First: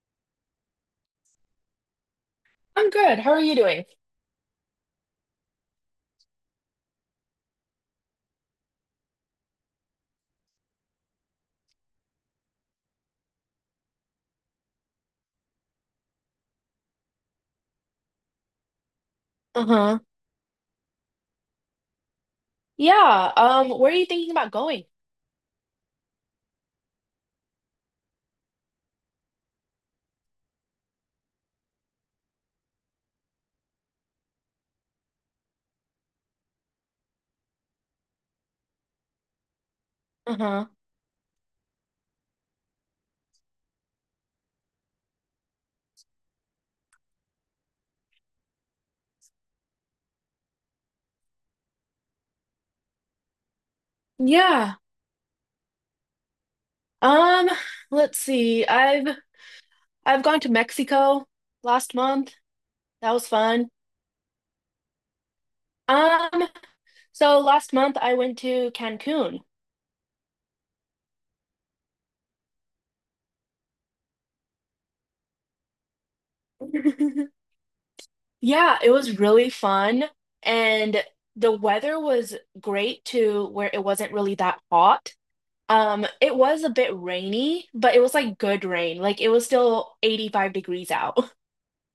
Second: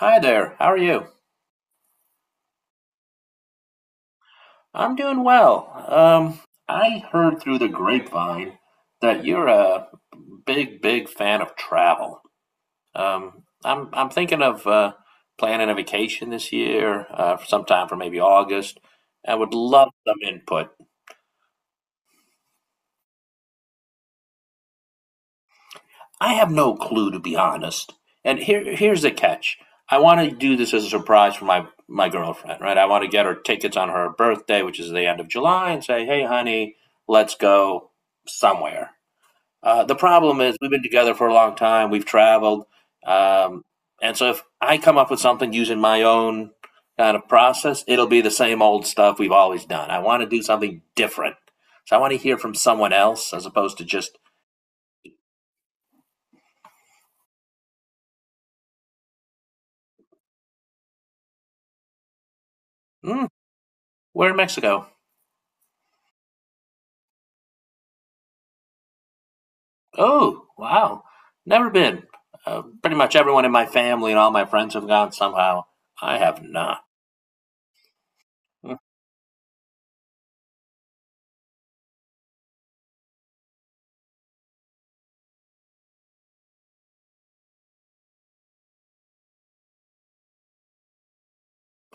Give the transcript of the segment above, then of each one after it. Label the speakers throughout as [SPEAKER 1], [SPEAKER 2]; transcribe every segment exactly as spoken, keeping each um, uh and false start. [SPEAKER 1] Hi there, how are you?
[SPEAKER 2] I'm good. How are you doing?
[SPEAKER 1] I'm doing well. Um, I heard through the grapevine that you're a big, big fan of travel. Um, I'm I'm thinking of uh, planning a vacation this year, uh, sometime for maybe August. I would love
[SPEAKER 2] Uh-huh.
[SPEAKER 1] some input.
[SPEAKER 2] Yeah. Um, where are you thinking about going?
[SPEAKER 1] I have no clue, to be honest. And here, here's the catch. I want to do this as a surprise for my my girlfriend, right? I want to get her tickets on her birthday, which is the end of July, and say, "Hey, honey, let's go somewhere." Uh, the problem is,
[SPEAKER 2] Uh-huh.
[SPEAKER 1] we've been together for a long time. We've traveled, um, and so if I come up with something using my own kind of process, it'll be the same old stuff we've always done. I want to do something different, so I want to hear from someone else as opposed to just.
[SPEAKER 2] Yeah. Um, let's see. I've I've gone to Mexico last month. That was
[SPEAKER 1] Mm.
[SPEAKER 2] fun.
[SPEAKER 1] "We're in Mexico."
[SPEAKER 2] Um, so last month I went to Cancun.
[SPEAKER 1] Oh, wow. Never been. Uh, pretty much everyone in my family and all my friends have gone somehow. I have not. Hmm.
[SPEAKER 2] Yeah, it was really fun and the weather was great too, where it wasn't really that hot. Um, it was a bit rainy, but it was like good rain. Like it was still eighty-five degrees out.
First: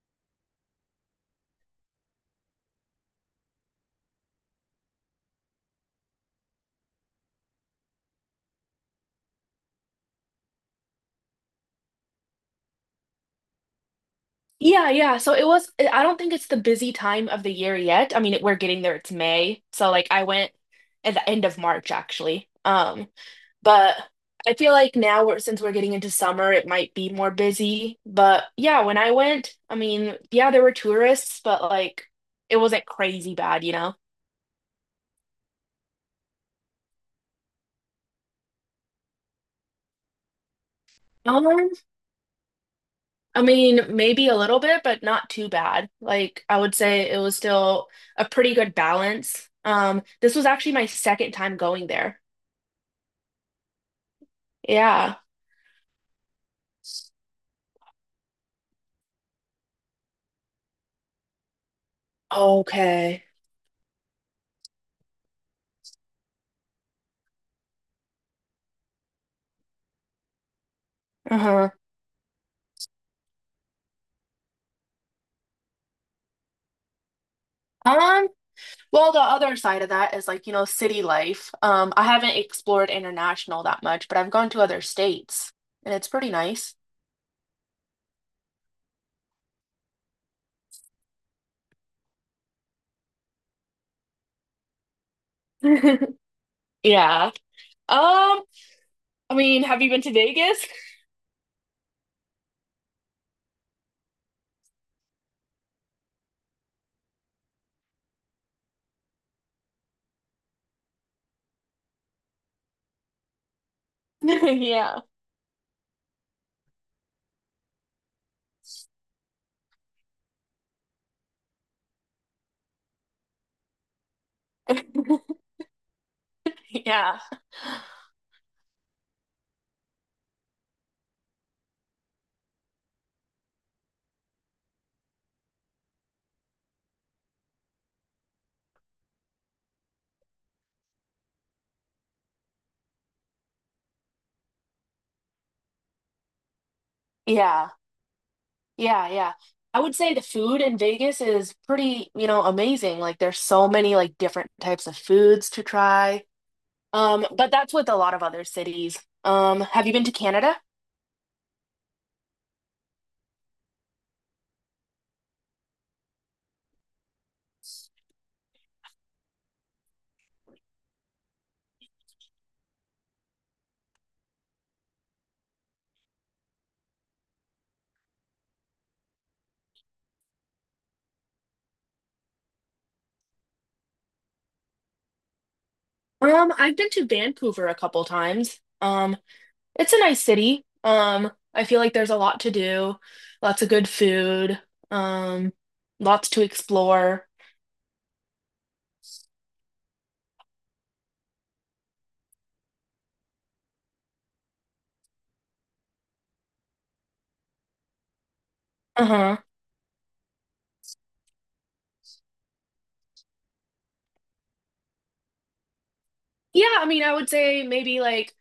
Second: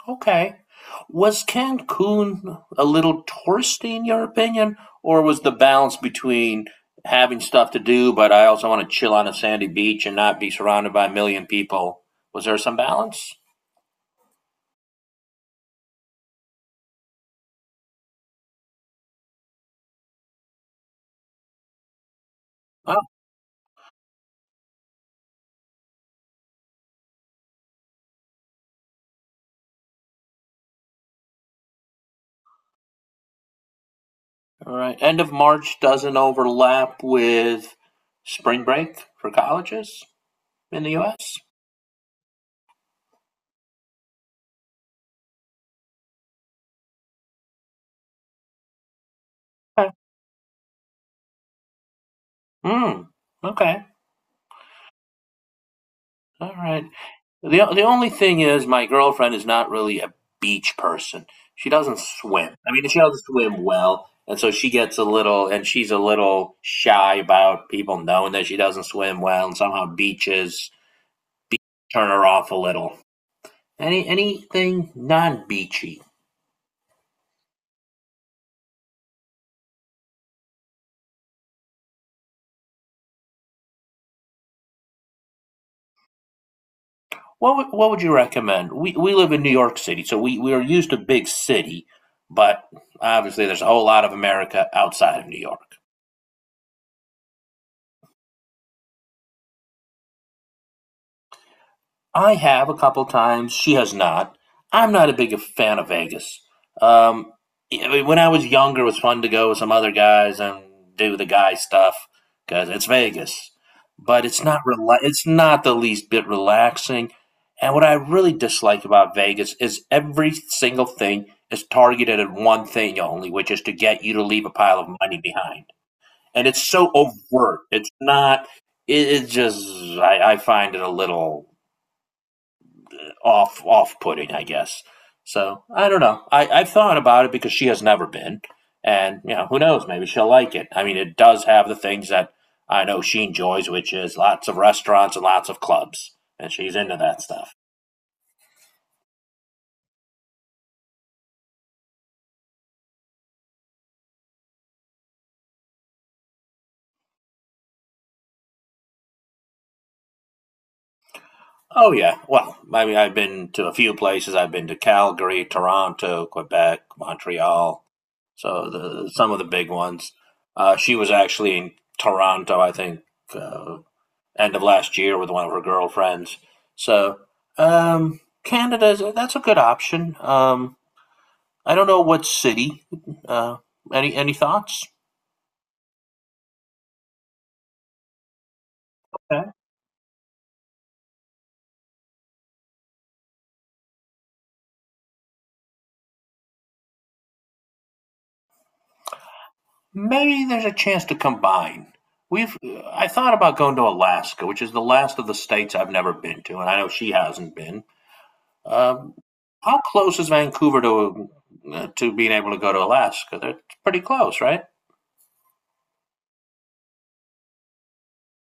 [SPEAKER 1] Okay. Was Cancun a little touristy in your opinion, or was the balance between having stuff to do, but I also want to chill on a sandy beach and not be surrounded by a million people? Was there some balance?
[SPEAKER 2] Yeah, yeah. So it was, eh, I don't think it's the busy time of the year yet. I mean, it, we're getting there. It's May. So like I went at the end of March actually.
[SPEAKER 1] Oh,
[SPEAKER 2] Um, but I feel like now we're, since we're getting into summer, it might be more busy. But yeah, when I went, I mean, yeah, there were tourists, but like it wasn't crazy bad, you know?
[SPEAKER 1] all right. End of March doesn't overlap with spring break for colleges in the U S.
[SPEAKER 2] Um, I mean, maybe a little bit, but not too bad. Like I would say it was still a pretty good balance.
[SPEAKER 1] Okay.
[SPEAKER 2] Um, this was actually my second time going there.
[SPEAKER 1] Mm, okay.
[SPEAKER 2] Yeah.
[SPEAKER 1] All right. The the only thing is my girlfriend is not really a beach person. She doesn't swim. I mean, she doesn't
[SPEAKER 2] Okay.
[SPEAKER 1] swim well, and so she gets a little and she's a little shy about people knowing that she doesn't swim well, and somehow beaches
[SPEAKER 2] Uh-huh.
[SPEAKER 1] turn her off a little. Any anything non-beachy.
[SPEAKER 2] Um, well, the other side of that is like, you know, city life. Um, I haven't explored international that much, but I've gone to other states and it's pretty nice.
[SPEAKER 1] What would, what would you recommend? We we live in New York City, so we we are used to big city, but obviously there's a whole lot of America outside of New York.
[SPEAKER 2] Yeah. Um, I mean, have you been to Vegas?
[SPEAKER 1] I have a couple times. She has not. I'm not a big fan of Vegas. Um, yeah, I mean, when I was younger, it was fun to go with some other guys and do the guy stuff because it's Vegas. But it's not rela-
[SPEAKER 2] Yeah.
[SPEAKER 1] it's not the least bit relaxing. And what I really dislike about Vegas is every single thing is targeted at one thing only, which is to get you to leave a pile of money behind. And it's so
[SPEAKER 2] Yeah.
[SPEAKER 1] overt. It's not. It, it just. I, I find it a little off off putting, I guess. So I don't know. I, I've thought about it because she has never been, and you know who knows? Maybe she'll like it. I mean, it does have the things that I know she enjoys, which is lots of restaurants and lots of clubs, and she's into that stuff.
[SPEAKER 2] Yeah. Yeah, yeah. I would say the food in Vegas is pretty, you know, amazing. Like there's so many like different types of foods to try. Um, but that's with a lot of other cities. Um, have you been to Canada?
[SPEAKER 1] Oh yeah. Well, I mean, I've been to a few places. I've been to Calgary, Toronto, Quebec, Montreal. So the some of the big ones. Uh, she was actually in Toronto, I think, uh, end of last year with one of her girlfriends. So um, Canada, that's a good option. Um, I don't know what city. Uh, any any thoughts?
[SPEAKER 2] Um, I've been to Vancouver a couple times. Um,
[SPEAKER 1] Okay.
[SPEAKER 2] it's a nice city. Um, I feel like there's a lot to do, lots of good food, um, lots to explore.
[SPEAKER 1] Maybe there's a chance to combine. We've I thought about going to Alaska, which is the last of the states I've never been to, and I know she hasn't been. Um,
[SPEAKER 2] Uh-huh.
[SPEAKER 1] how close is Vancouver to uh, to being able to go to Alaska? That's pretty close, right?
[SPEAKER 2] Yeah, I mean, I would say maybe like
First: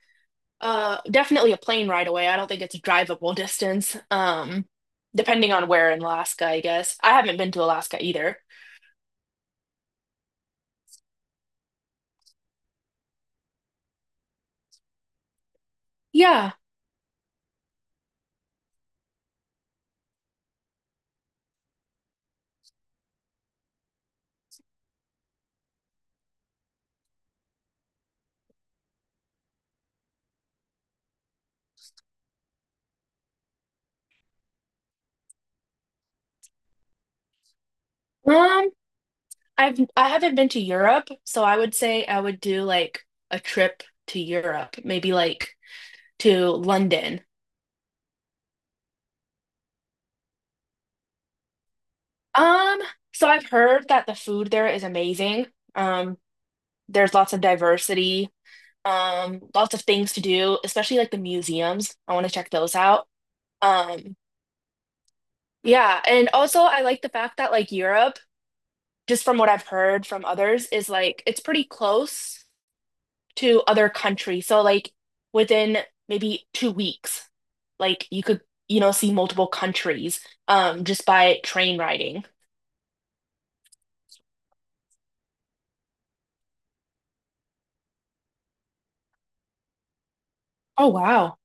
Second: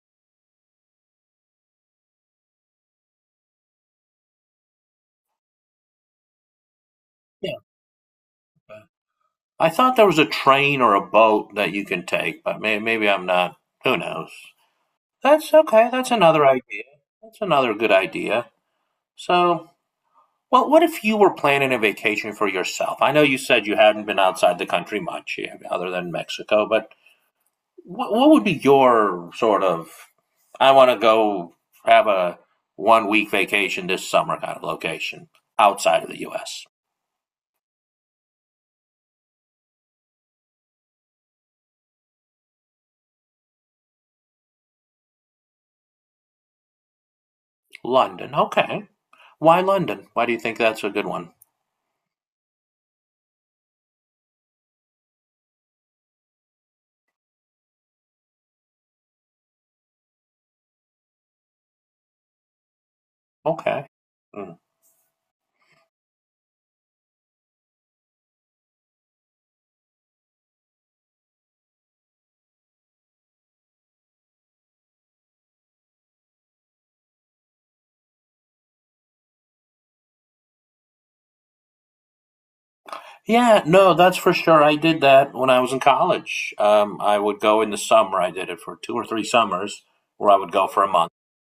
[SPEAKER 2] uh definitely a plane ride away. I don't think it's a drivable distance. Um, depending on where in Alaska, I guess. I haven't been to Alaska either.
[SPEAKER 1] I thought there was a train or a boat that you can take, but may, maybe I'm not. Who knows? That's okay. That's another
[SPEAKER 2] Yeah.
[SPEAKER 1] idea. That's another good idea. So, well, what if you were planning a vacation for yourself? I know you said you hadn't been outside the country much, yeah, other than Mexico, but what, what would be your sort of, I want to go have a one week vacation this summer kind of location outside of the U S?
[SPEAKER 2] Um, I've I haven't been to Europe, so I would say I would do like a trip to Europe, maybe like to London.
[SPEAKER 1] London. Okay. Why London? Why do you think that's a good one?
[SPEAKER 2] Um, so I've heard that the food there is amazing. Um, there's lots of diversity, um, lots of things to do, especially like the museums. I want to check those out.
[SPEAKER 1] Okay.
[SPEAKER 2] Um,
[SPEAKER 1] Mm.
[SPEAKER 2] yeah, and also I like the fact that like Europe, just from what I've heard from others, is like it's pretty close to other countries. So like within maybe two weeks, like you could, you know, see multiple countries um just by train riding.
[SPEAKER 1] Yeah, no, that's for sure. I did that when I was in college. Um, I would go in the summer. I did it for two or three summers, where I would go for a
[SPEAKER 2] Oh
[SPEAKER 1] month,
[SPEAKER 2] wow.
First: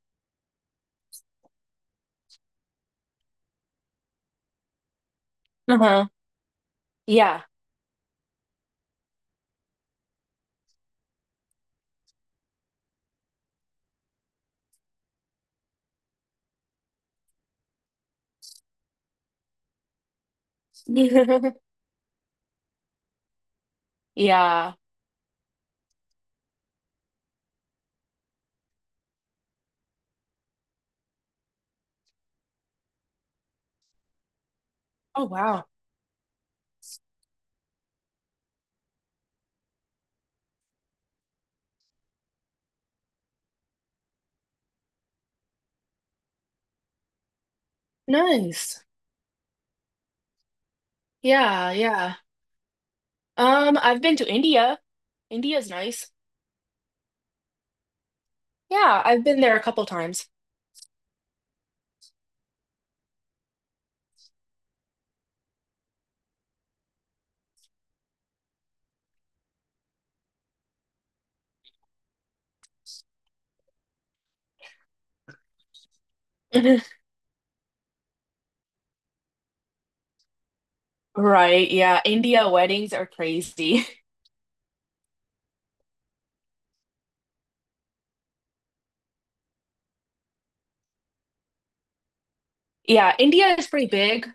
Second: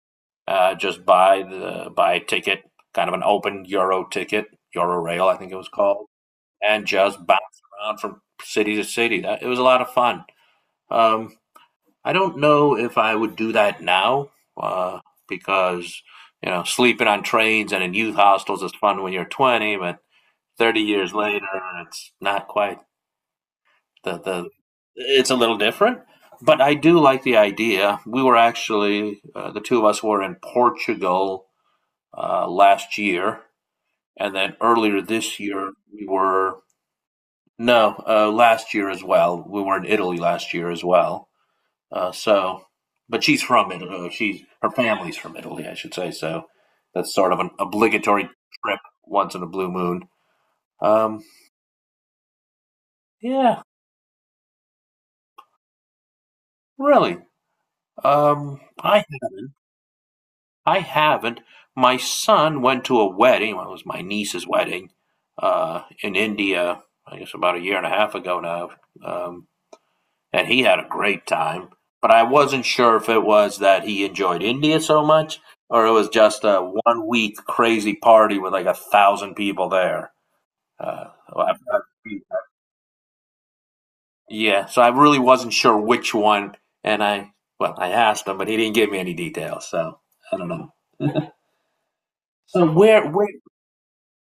[SPEAKER 1] uh, just buy the buy a ticket, kind of an open Euro ticket, Euro Rail, I think it was called,
[SPEAKER 2] Uh-huh.
[SPEAKER 1] and just bounce
[SPEAKER 2] Yeah.
[SPEAKER 1] around from city to city. That, it was a lot of fun. Um, I don't know if I would do that now, uh, because you know, sleeping on trains and in youth hostels is fun when you're twenty, but thirty years later, it's not quite. The, the
[SPEAKER 2] Yeah.
[SPEAKER 1] It's a little different, but I do like the idea. We were actually uh, the two of us were in Portugal uh, last year, and then earlier
[SPEAKER 2] Oh
[SPEAKER 1] this
[SPEAKER 2] wow.
[SPEAKER 1] year we were no, uh, last year as well we were in Italy last year as well, uh, so. But she's from Italy, uh, she's her family's from Italy I should say, so that's sort of an obligatory trip
[SPEAKER 2] Nice.
[SPEAKER 1] once in a blue moon. um,
[SPEAKER 2] Yeah, yeah.
[SPEAKER 1] yeah.
[SPEAKER 2] Um, I've been to India. India's nice.
[SPEAKER 1] Really? um, i
[SPEAKER 2] Yeah, I've been
[SPEAKER 1] haven't
[SPEAKER 2] there a couple times.
[SPEAKER 1] I haven't. My son went to a wedding, well, it was my niece's wedding, uh, in India, I guess about a year and a half ago now, um, and he had a great time. But I wasn't sure if it was that he enjoyed India so much or it was just a one week crazy party with like a thousand people there. Uh, well,
[SPEAKER 2] Right, yeah. India weddings are crazy.
[SPEAKER 1] yeah, so I really wasn't sure which one. And I, well, I asked him, but he didn't give me any details. So I don't know. So where,
[SPEAKER 2] Yeah,
[SPEAKER 1] where.
[SPEAKER 2] India is pretty big.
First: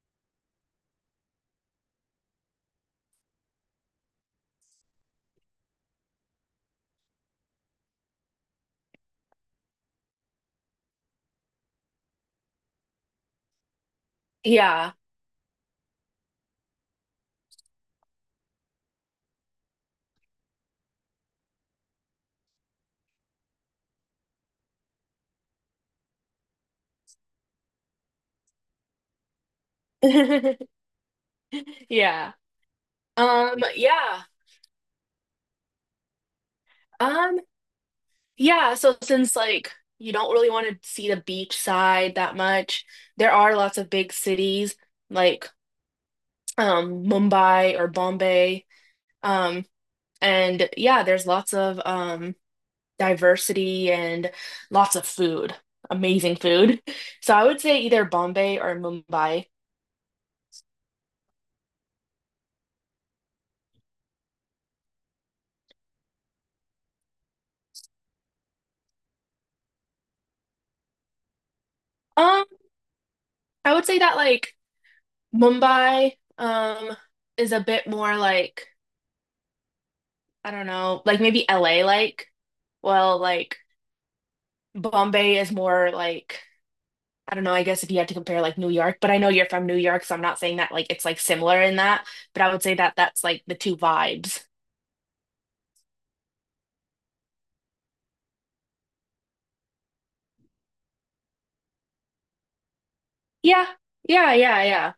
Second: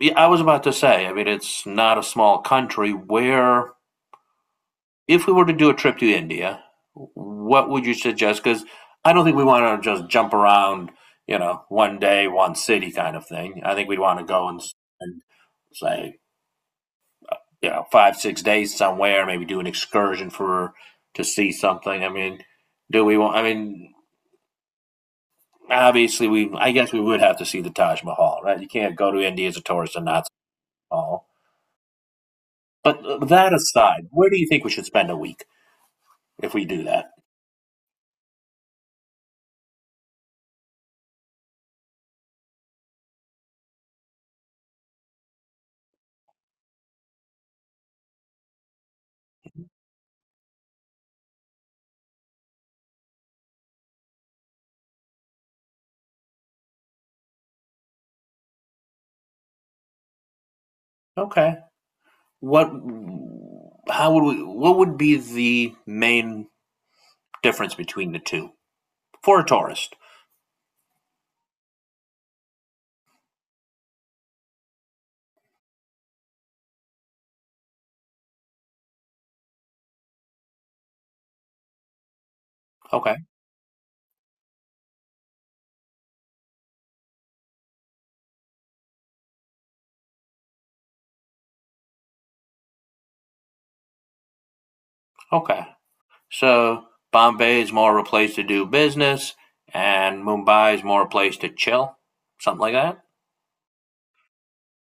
[SPEAKER 1] Yeah, I was about to say, I mean, it's not a small country. Where, if we were to do a trip to India, what would you suggest? Because I don't think we want to just jump around, you know, one day, one city kind of thing. I think we'd want to go and
[SPEAKER 2] Yeah.
[SPEAKER 1] spend, say, you know, five, six days somewhere, maybe do an excursion for to see something. I mean, do we want, I mean, obviously, we, I guess we would have to see the Taj Mahal, right? You can't go to India as a tourist and not see the Taj Mahal.
[SPEAKER 2] Yeah.
[SPEAKER 1] But uh, that
[SPEAKER 2] Um,
[SPEAKER 1] aside,
[SPEAKER 2] yeah.
[SPEAKER 1] where do you think we should spend a week if we do that?
[SPEAKER 2] Um, yeah, so since like you don't really want to see the beach side that much, there are lots of big cities like um Mumbai or Bombay. Um, and yeah, there's lots of um diversity and lots of food, amazing food. So I would say either Bombay or Mumbai.
[SPEAKER 1] Okay. What? How would we? What would be the main difference between the two for a tourist?
[SPEAKER 2] Um, I would say that like Mumbai um is a bit more like I don't know, like maybe L A like
[SPEAKER 1] Okay.
[SPEAKER 2] well like Bombay is more like, I don't know, I guess if you had to compare like New York, but I know you're from New York, so I'm not saying that like it's like similar in that, but I would say that that's like the two vibes.
[SPEAKER 1] Okay. So Bombay is more of a place to do business, and Mumbai is more a place to chill, something like that.
[SPEAKER 2] Yeah. Yeah, yeah,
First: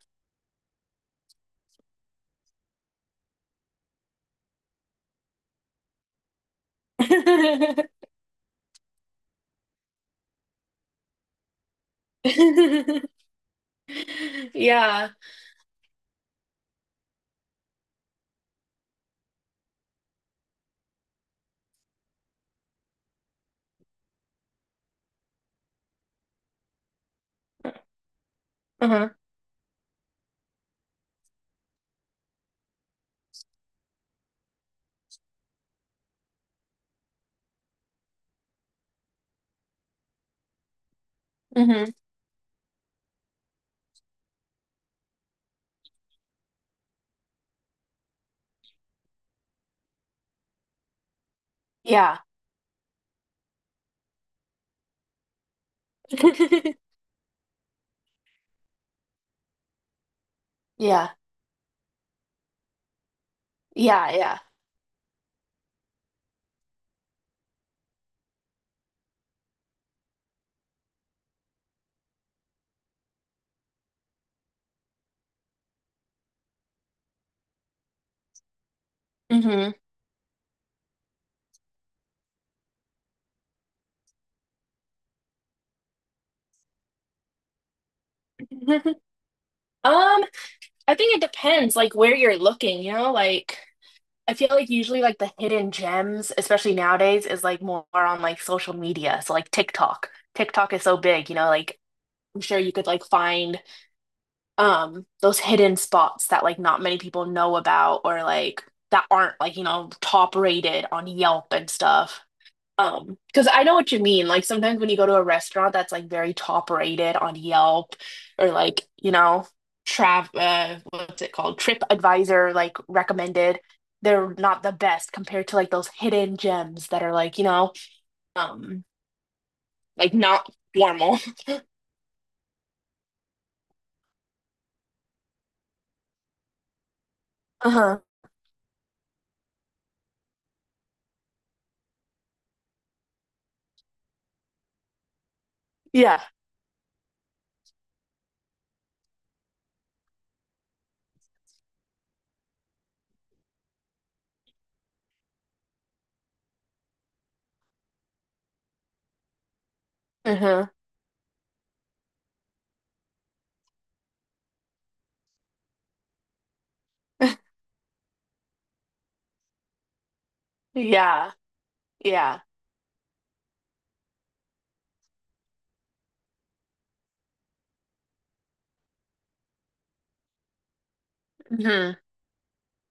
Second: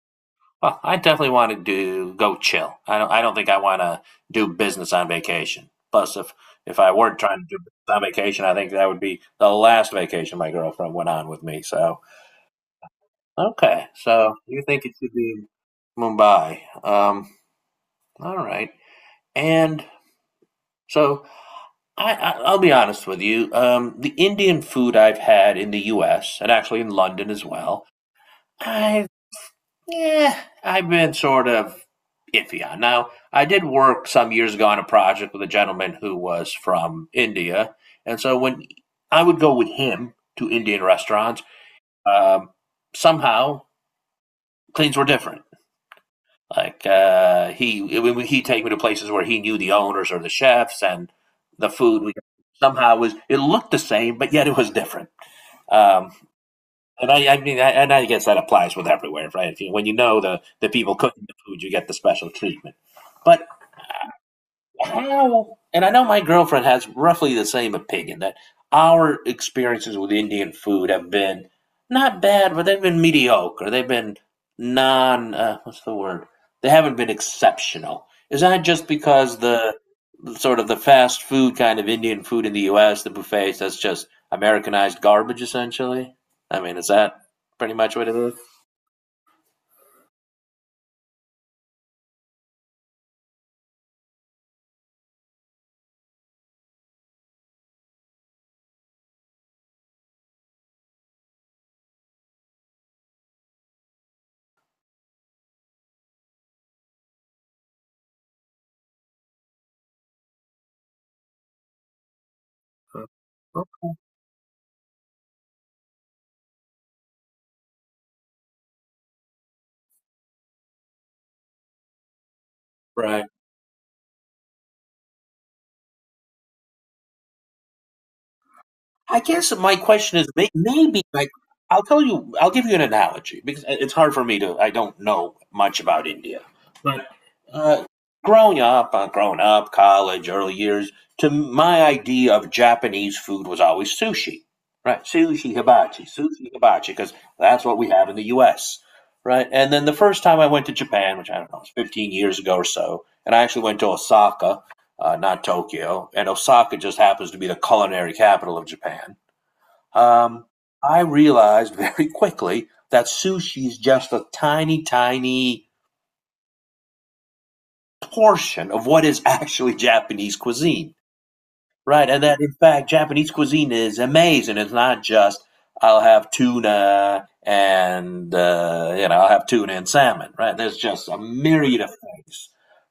[SPEAKER 1] Well, I definitely want to do go chill. I don't. I don't think I want to do business on vacation. Plus, if if I were trying to do business on vacation, I think that would be the last vacation my girlfriend went on with me. So
[SPEAKER 2] yeah.
[SPEAKER 1] okay. So you think it
[SPEAKER 2] Yeah.
[SPEAKER 1] should be Mumbai? Um. All right. And so I, I I'll be honest with you. Um. The Indian food I've had in the U S and actually in London as well. I
[SPEAKER 2] Uh-huh.
[SPEAKER 1] Yeah, I've been sort of iffy on. Now, I did work some years ago on a project with a gentleman who was from India, and so when I would go with him to Indian restaurants,
[SPEAKER 2] Hmm.
[SPEAKER 1] um, somehow things were different. Like uh, he, when he'd take me to places where he knew the owners or the chefs, and the food we
[SPEAKER 2] Yeah.
[SPEAKER 1] somehow was it looked the same, but yet it was different. Um, And I, I mean, I, and I guess that applies with everywhere, right? If you, when you know the, the people
[SPEAKER 2] Yeah.
[SPEAKER 1] cooking the food, you get the special treatment. But
[SPEAKER 2] Yeah, yeah.
[SPEAKER 1] how and I know my girlfriend has roughly the same opinion that our experiences with Indian food have been not bad, but they've been mediocre. They've been non uh, what's the word? They haven't been exceptional. Is that just because the
[SPEAKER 2] Hmm.
[SPEAKER 1] sort of the fast food kind of Indian food in the U S, the buffets, that's just Americanized garbage essentially? I mean, is that pretty much what it is?
[SPEAKER 2] Um, I think it depends like where you're looking, you know, like I feel like usually like the hidden gems, especially nowadays, is like more on like social media. So like TikTok. TikTok is so big, you know, like I'm sure you could like find um those hidden spots that like not many people know about or like that aren't like, you know, top rated on Yelp and stuff. Um, because I know
[SPEAKER 1] Oh,
[SPEAKER 2] what you mean. Like sometimes when you go to a restaurant that's like very top rated on Yelp or like, you know, Trav, uh, what's it called? Trip Advisor, like
[SPEAKER 1] right.
[SPEAKER 2] recommended, they're not the best compared to like those hidden gems that are like, you know, um,
[SPEAKER 1] I guess my
[SPEAKER 2] like
[SPEAKER 1] question is may-
[SPEAKER 2] not
[SPEAKER 1] maybe
[SPEAKER 2] formal.
[SPEAKER 1] like. I'll tell you I'll give you an analogy, because it's hard for me to. I don't know much about India, but uh,
[SPEAKER 2] Uh-huh.
[SPEAKER 1] growing up, uh, growing up, college, early years, to my idea of Japanese food was always sushi, right? Sushi hibachi,
[SPEAKER 2] Yeah.
[SPEAKER 1] sushi hibachi, because that's what we have in the U S. Right, and then the first time I went to Japan, which I don't know, was fifteen years ago or so, and I actually went to Osaka, uh, not Tokyo, and Osaka just happens to be the culinary capital of Japan. Um,
[SPEAKER 2] Uh-huh.
[SPEAKER 1] I realized very quickly that sushi is just a tiny, tiny portion of what is actually Japanese cuisine.
[SPEAKER 2] Yeah.
[SPEAKER 1] Right, and that
[SPEAKER 2] Yeah.
[SPEAKER 1] in fact Japanese cuisine is amazing. It's not just I'll have tuna and uh, you know, I'll have tuna and salmon. Right, there's just a myriad of
[SPEAKER 2] Mm-hmm.
[SPEAKER 1] things,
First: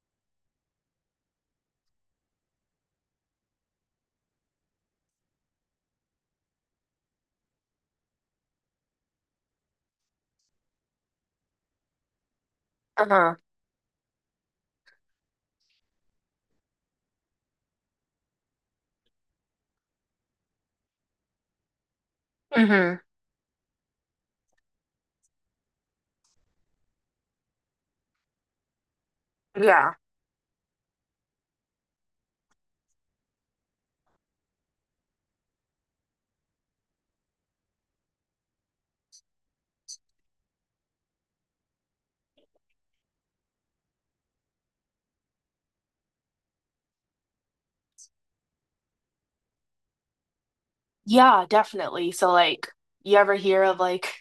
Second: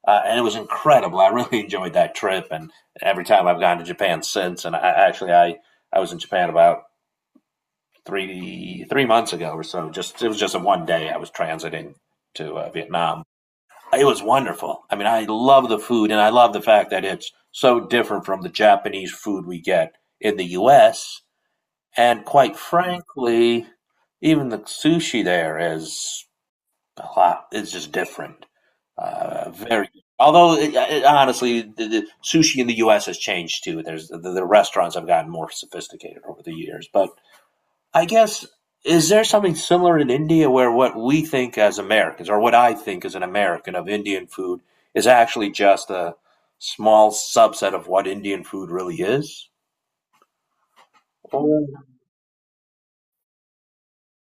[SPEAKER 1] uh, and it was incredible. I really enjoyed that trip, and every time I've gone to Japan since. And I actually I I was in Japan about three three months ago or so. Just it was just a one day I was transiting to uh, Vietnam.
[SPEAKER 2] Uh-huh.
[SPEAKER 1] It was wonderful. I mean, I love the food and I love the fact that it's so different from the Japanese food we get in the U S. And quite
[SPEAKER 2] Mm-hmm.
[SPEAKER 1] frankly, even the sushi there is a lot, it's just different. Uh, very,
[SPEAKER 2] Yeah.
[SPEAKER 1] although it, uh, it, honestly, the, the sushi in the U S has changed too. There's the, the restaurants have gotten more sophisticated over the years, but I guess is there something similar in India where what we think as Americans or what I think as an American of Indian food is actually just a small subset of what Indian food really is?
[SPEAKER 2] Yeah,
[SPEAKER 1] Or
[SPEAKER 2] definitely. So like you ever hear of like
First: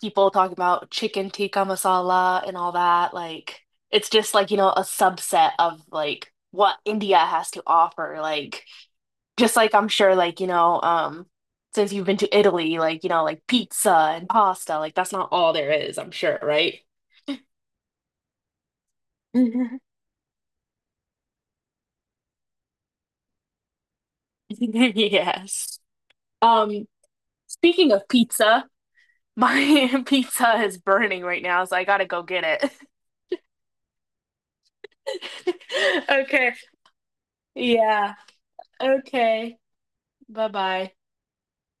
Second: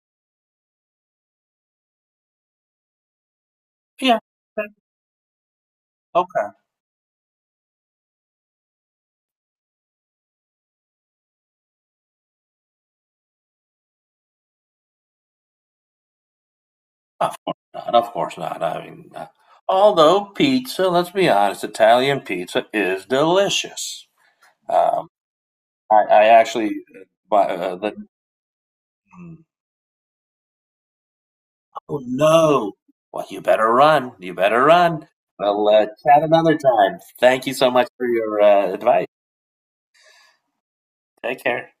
[SPEAKER 2] people talking about chicken tikka masala and all that? Like it's
[SPEAKER 1] yeah,
[SPEAKER 2] just like, you know, a subset of like
[SPEAKER 1] okay.
[SPEAKER 2] what India has to offer. Like just like I'm sure like, you know, um since you've been to Italy, like, you know, like pizza and pasta, like that's not all there is, I'm sure, right?
[SPEAKER 1] Of course not. Of course not. I mean, uh,
[SPEAKER 2] Mhm.
[SPEAKER 1] although pizza, let's be honest, Italian pizza is delicious. Um,
[SPEAKER 2] Yes.
[SPEAKER 1] I, I actually,
[SPEAKER 2] Um,
[SPEAKER 1] uh, bu- uh,
[SPEAKER 2] Speaking
[SPEAKER 1] the,
[SPEAKER 2] of pizza,
[SPEAKER 1] mm,
[SPEAKER 2] my pizza is burning right now, so I
[SPEAKER 1] Oh
[SPEAKER 2] gotta go get it.
[SPEAKER 1] no. Well, you better run. You better run. We'll uh, chat
[SPEAKER 2] Okay.
[SPEAKER 1] another time. Thank you so much for
[SPEAKER 2] Yeah.
[SPEAKER 1] your uh, advice.
[SPEAKER 2] Okay. Bye bye.
[SPEAKER 1] Take care.